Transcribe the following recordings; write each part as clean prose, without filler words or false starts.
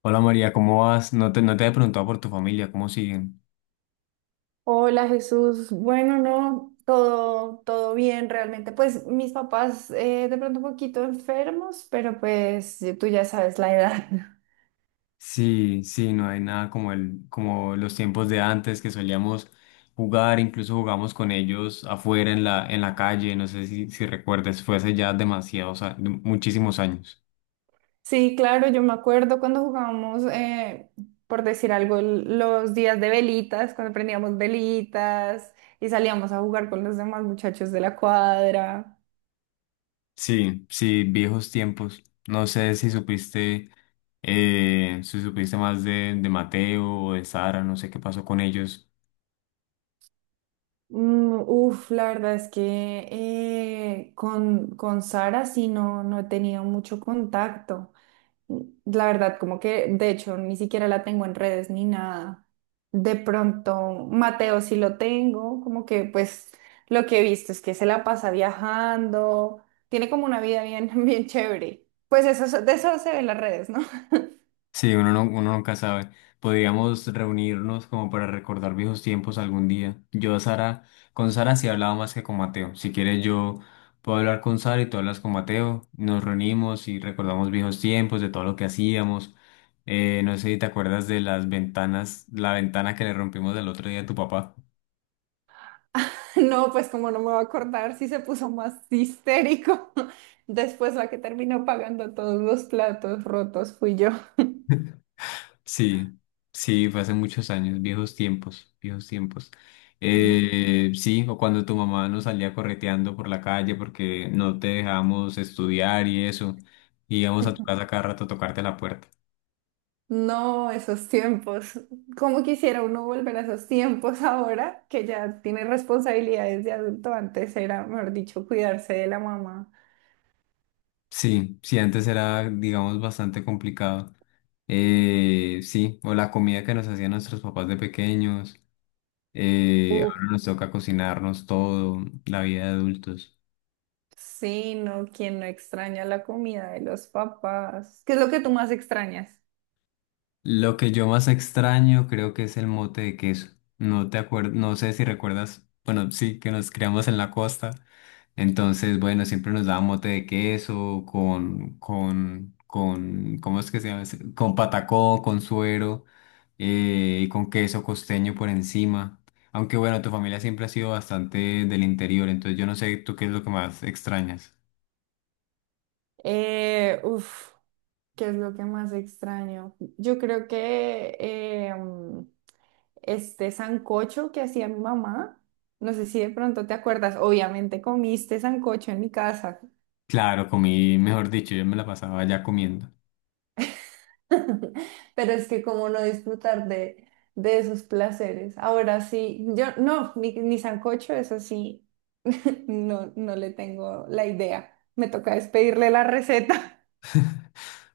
Hola María, ¿cómo vas? No te he preguntado por tu familia, ¿cómo siguen? Hola Jesús, bueno, no, todo bien realmente. Pues mis papás de pronto un poquito enfermos, pero pues tú ya sabes la edad. Sí, sí, no hay nada como como los tiempos de antes que solíamos jugar, incluso jugamos con ellos afuera en en la calle, no sé si recuerdas, fue hace ya muchísimos años. Sí, claro, yo me acuerdo cuando jugábamos, por decir algo, los días de velitas, cuando prendíamos velitas y salíamos a jugar con los demás muchachos de la cuadra. Sí, sí, viejos tiempos. No sé si supiste, si supiste más de Mateo o de Sara, no sé qué pasó con ellos. Mm, uf, la verdad es que con Sara no he tenido mucho contacto. La verdad, como que de hecho ni siquiera la tengo en redes ni nada. De pronto, Mateo sí lo tengo, como que pues lo que he visto es que se la pasa viajando, tiene como una vida bien, bien chévere. Pues eso, de eso se ven las redes, ¿no? Sí, uno, no, uno nunca sabe. Podríamos reunirnos como para recordar viejos tiempos algún día. Con Sara sí hablaba más que con Mateo. Si quieres yo puedo hablar con Sara y tú hablas con Mateo. Nos reunimos y recordamos viejos tiempos, de todo lo que hacíamos. No sé si te acuerdas de la ventana que le rompimos del otro día a tu papá. No, pues como no me voy a acordar si se puso más histérico. Después la que terminó pagando todos los platos rotos fui yo. Sí, sí, fue hace muchos años, viejos tiempos, viejos tiempos. Sí. Sí, o cuando tu mamá nos salía correteando por la calle porque no te dejábamos estudiar y eso, y íbamos a tu casa cada rato a tocarte la puerta. No, esos tiempos. ¿Cómo quisiera uno volver a esos tiempos ahora que ya tiene responsabilidades de adulto? Antes era, mejor dicho, cuidarse de la mamá. Sí, sí, antes era, digamos, bastante complicado. Sí, o la comida que nos hacían nuestros papás de pequeños, Uf, ahora nos toca cocinarnos todo, la vida de adultos. sí, no, quien no extraña la comida de los papás. ¿Qué es lo que tú más extrañas? Lo que yo más extraño creo que es el mote de queso. No sé si recuerdas, bueno, sí, que nos criamos en la costa. Entonces, bueno, siempre nos daban mote de queso con, ¿cómo es que se llama? ¿ese? Con patacón, con suero y con queso costeño por encima. Aunque bueno, tu familia siempre ha sido bastante del interior, entonces yo no sé tú qué es lo que más extrañas. Uf, ¿qué es lo que más extraño? Yo creo que este sancocho que hacía mi mamá, no sé si de pronto te acuerdas, obviamente comiste sancocho en mi casa. Claro, comí, mejor dicho, yo me la pasaba allá comiendo. Pero es que como no disfrutar de esos placeres. Ahora sí, yo no, mi sancocho es así, no, no le tengo la idea. Me toca despedirle la receta.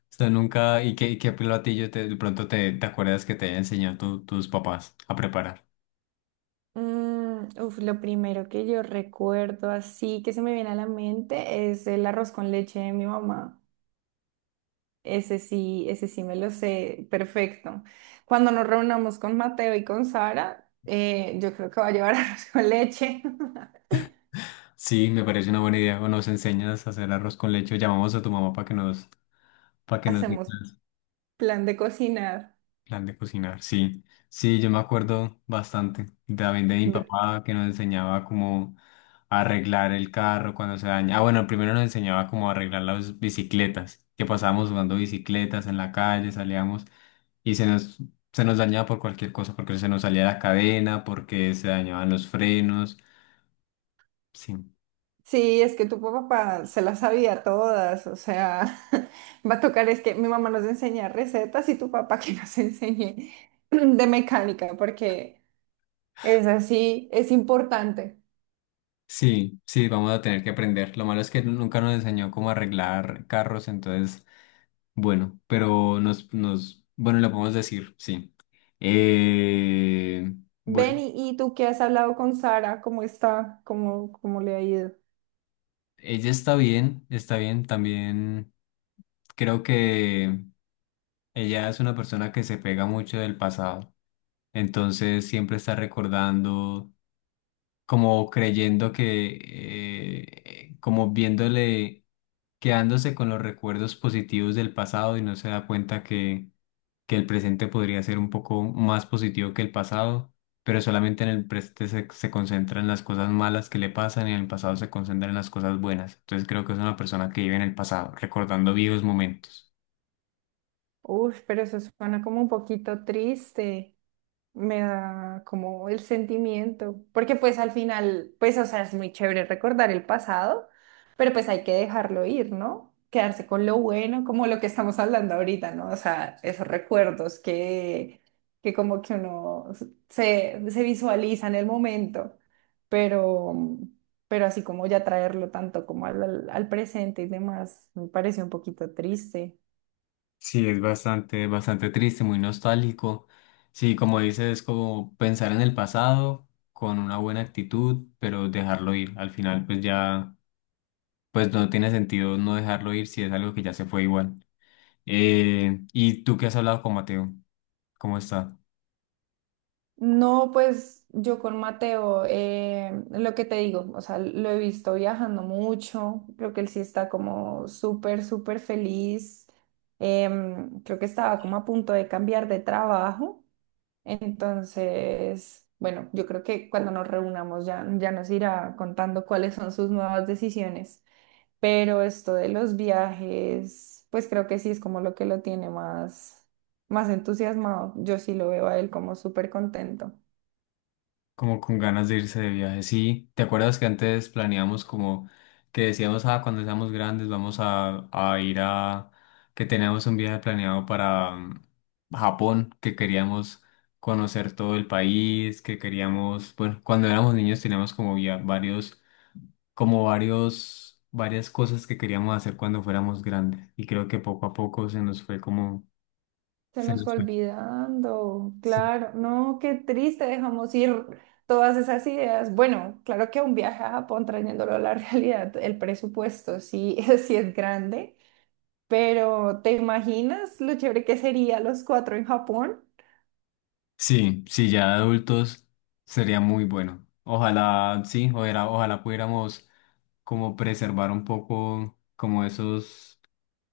O sea, nunca, ¿y qué platillo te acuerdas que te haya enseñado tus papás a preparar? Mm, uf, lo primero que yo recuerdo así que se me viene a la mente es el arroz con leche de mi mamá. Ese sí me lo sé perfecto. Cuando nos reunamos con Mateo y con Sara, yo creo que va a llevar arroz con leche. Sí, me parece una buena idea. O nos enseñas a hacer arroz con leche, o llamamos a tu mamá para que para que nos dé Hacemos clase. plan de cocinar. Plan de cocinar, sí. Sí, yo me acuerdo bastante. También de mi Ve- papá que nos enseñaba cómo arreglar el carro cuando se daña. Ah, bueno, primero nos enseñaba cómo arreglar las bicicletas, que pasábamos jugando bicicletas en la calle, salíamos y se nos dañaba por cualquier cosa, porque se nos salía la cadena, porque se dañaban los frenos. Sí. Sí, es que tu papá se las sabía todas, o sea, va a tocar, es que mi mamá nos enseña recetas y tu papá que nos enseñe de mecánica, porque es así, es importante. Sí, sí, vamos a tener que aprender. Lo malo es que nunca nos enseñó cómo arreglar carros, entonces bueno, pero bueno, lo podemos decir, sí. Eh, Ven bueno, y tú que has hablado con Sara, ¿cómo está? ¿Cómo, cómo le ha ido? Ella está bien, está bien. También creo que ella es una persona que se pega mucho del pasado. Entonces siempre está recordando, como creyendo que, como viéndole, quedándose con los recuerdos positivos del pasado y no se da cuenta que el presente podría ser un poco más positivo que el pasado, pero solamente en el presente se concentra en las cosas malas que le pasan y en el pasado se concentra en las cosas buenas. Entonces creo que es una persona que vive en el pasado, recordando vivos momentos. Uf, pero eso suena como un poquito triste. Me da como el sentimiento, porque pues al final, pues o sea, es muy chévere recordar el pasado, pero pues hay que dejarlo ir, ¿no? Quedarse con lo bueno, como lo que estamos hablando ahorita, ¿no? O sea, esos recuerdos que como que uno se visualiza en el momento, pero, pero así como ya traerlo tanto como al, al presente y demás, me parece un poquito triste. Sí, es bastante, bastante triste, muy nostálgico. Sí, como dices, es como pensar en el pasado con una buena actitud, pero dejarlo ir. Al final, pues ya, pues no tiene sentido no dejarlo ir si es algo que ya se fue igual. ¿Y tú qué has hablado con Mateo? ¿Cómo está? No, pues yo con Mateo, lo que te digo, o sea, lo he visto viajando mucho, creo que él sí está como súper, súper feliz, creo que estaba como a punto de cambiar de trabajo, entonces, bueno, yo creo que cuando nos reunamos ya, ya nos irá contando cuáles son sus nuevas decisiones, pero esto de los viajes, pues creo que sí es como lo que lo tiene más, más entusiasmado, yo sí lo veo a él como súper contento. Como con ganas de irse de viaje. Sí, ¿te acuerdas que antes planeamos como que decíamos, ah, cuando seamos grandes vamos a ir que teníamos un viaje planeado para Japón, que queríamos conocer todo el país, que queríamos, bueno, cuando éramos niños teníamos como ya varias cosas que queríamos hacer cuando fuéramos grandes. Y creo que poco a poco se nos fue como, Se se nos fue nos fue. olvidando, Sí. claro, no, qué triste, dejamos ir todas esas ideas. Bueno, claro que un viaje a Japón trayéndolo a la realidad, el presupuesto sí, sí es grande, pero ¿te imaginas lo chévere que sería los cuatro en Japón? Sí, sí, ya de adultos sería muy bueno. Ojalá, sí, ojalá, ojalá pudiéramos como preservar un poco como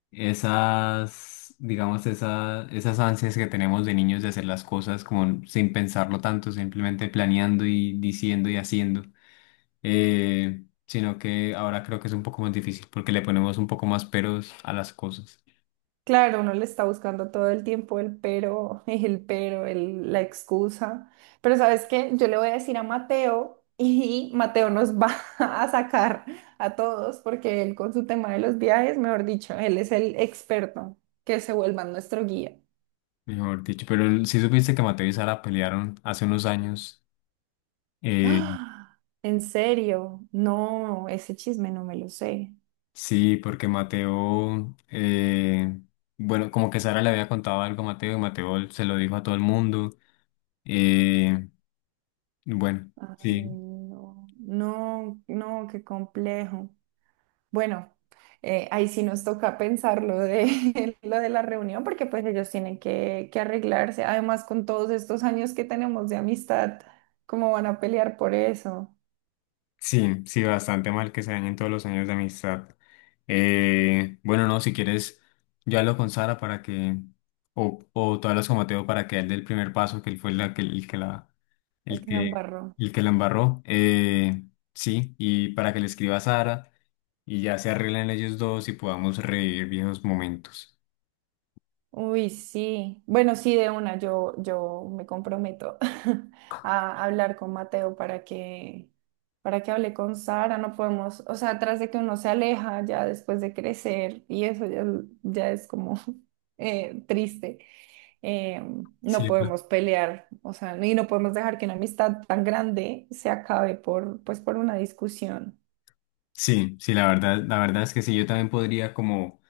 esas, digamos, esas ansias que tenemos de niños de hacer las cosas como sin pensarlo tanto, simplemente planeando y diciendo y haciendo. Sino que ahora creo que es un poco más difícil porque le ponemos un poco más peros a las cosas, Claro, uno le está buscando todo el tiempo el pero, el pero, la excusa. Pero ¿sabes qué? Yo le voy a decir a Mateo y Mateo nos va a sacar a todos porque él con su tema de los viajes, mejor dicho, él es el experto que se vuelva nuestro guía. mejor dicho. Pero si supiste que Mateo y Sara pelearon hace unos años. eh, ¡Ah! ¿En serio? No, ese chisme no me lo sé. Sí, porque bueno, como que Sara le había contado algo a Mateo y Mateo se lo dijo a todo el mundo. eh, bueno, Ay, sí, no, no, no, qué complejo. Bueno, ahí sí nos toca pensar lo de, lo de la reunión, porque pues ellos tienen que arreglarse. Además, con todos estos años que tenemos de amistad, ¿cómo van a pelear por eso? sí, sí, bastante mal que se dañen todos los años de amistad. Bueno, no, si quieres, yo hablo con Sara para o tú hablas con Mateo para que él dé el primer paso, que él fue la, que, El el que la que, embarró. el que la embarró. Sí, y para que le escriba a Sara y ya se arreglen ellos dos y podamos revivir viejos momentos. Uy, sí. Bueno, sí, de una, yo me comprometo a hablar con Mateo para que hable con Sara. No podemos, o sea, tras de que uno se aleja ya después de crecer y eso ya, ya es como triste. eh, no Sí, la- podemos pelear, o sea, y no podemos dejar que una amistad tan grande se acabe por, pues, por una discusión. sí, sí, la verdad es que sí, yo también podría como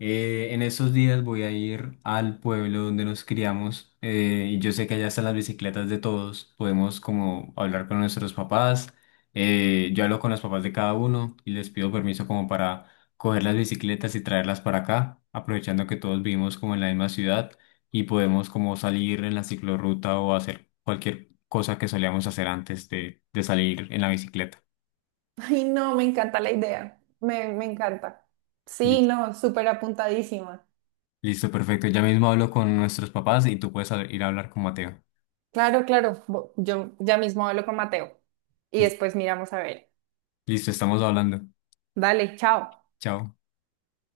En esos días voy a ir al pueblo donde nos criamos y yo sé que allá están las bicicletas de todos. Podemos como hablar con nuestros papás. Yo hablo con los papás de cada uno y les pido permiso como para coger las bicicletas y traerlas para acá, aprovechando que todos vivimos como en la misma ciudad y podemos como salir en la ciclorruta o hacer cualquier cosa que solíamos hacer antes de salir en la bicicleta. Ay, no, me encanta la idea, me encanta. Sí, Listo, no, súper apuntadísima. Listo, perfecto. Ya mismo hablo con nuestros papás y tú puedes ir a hablar con Mateo. Claro, claro, yo ya mismo hablo con Mateo y después miramos a ver. Listo, estamos hablando. Dale, chao. Chao.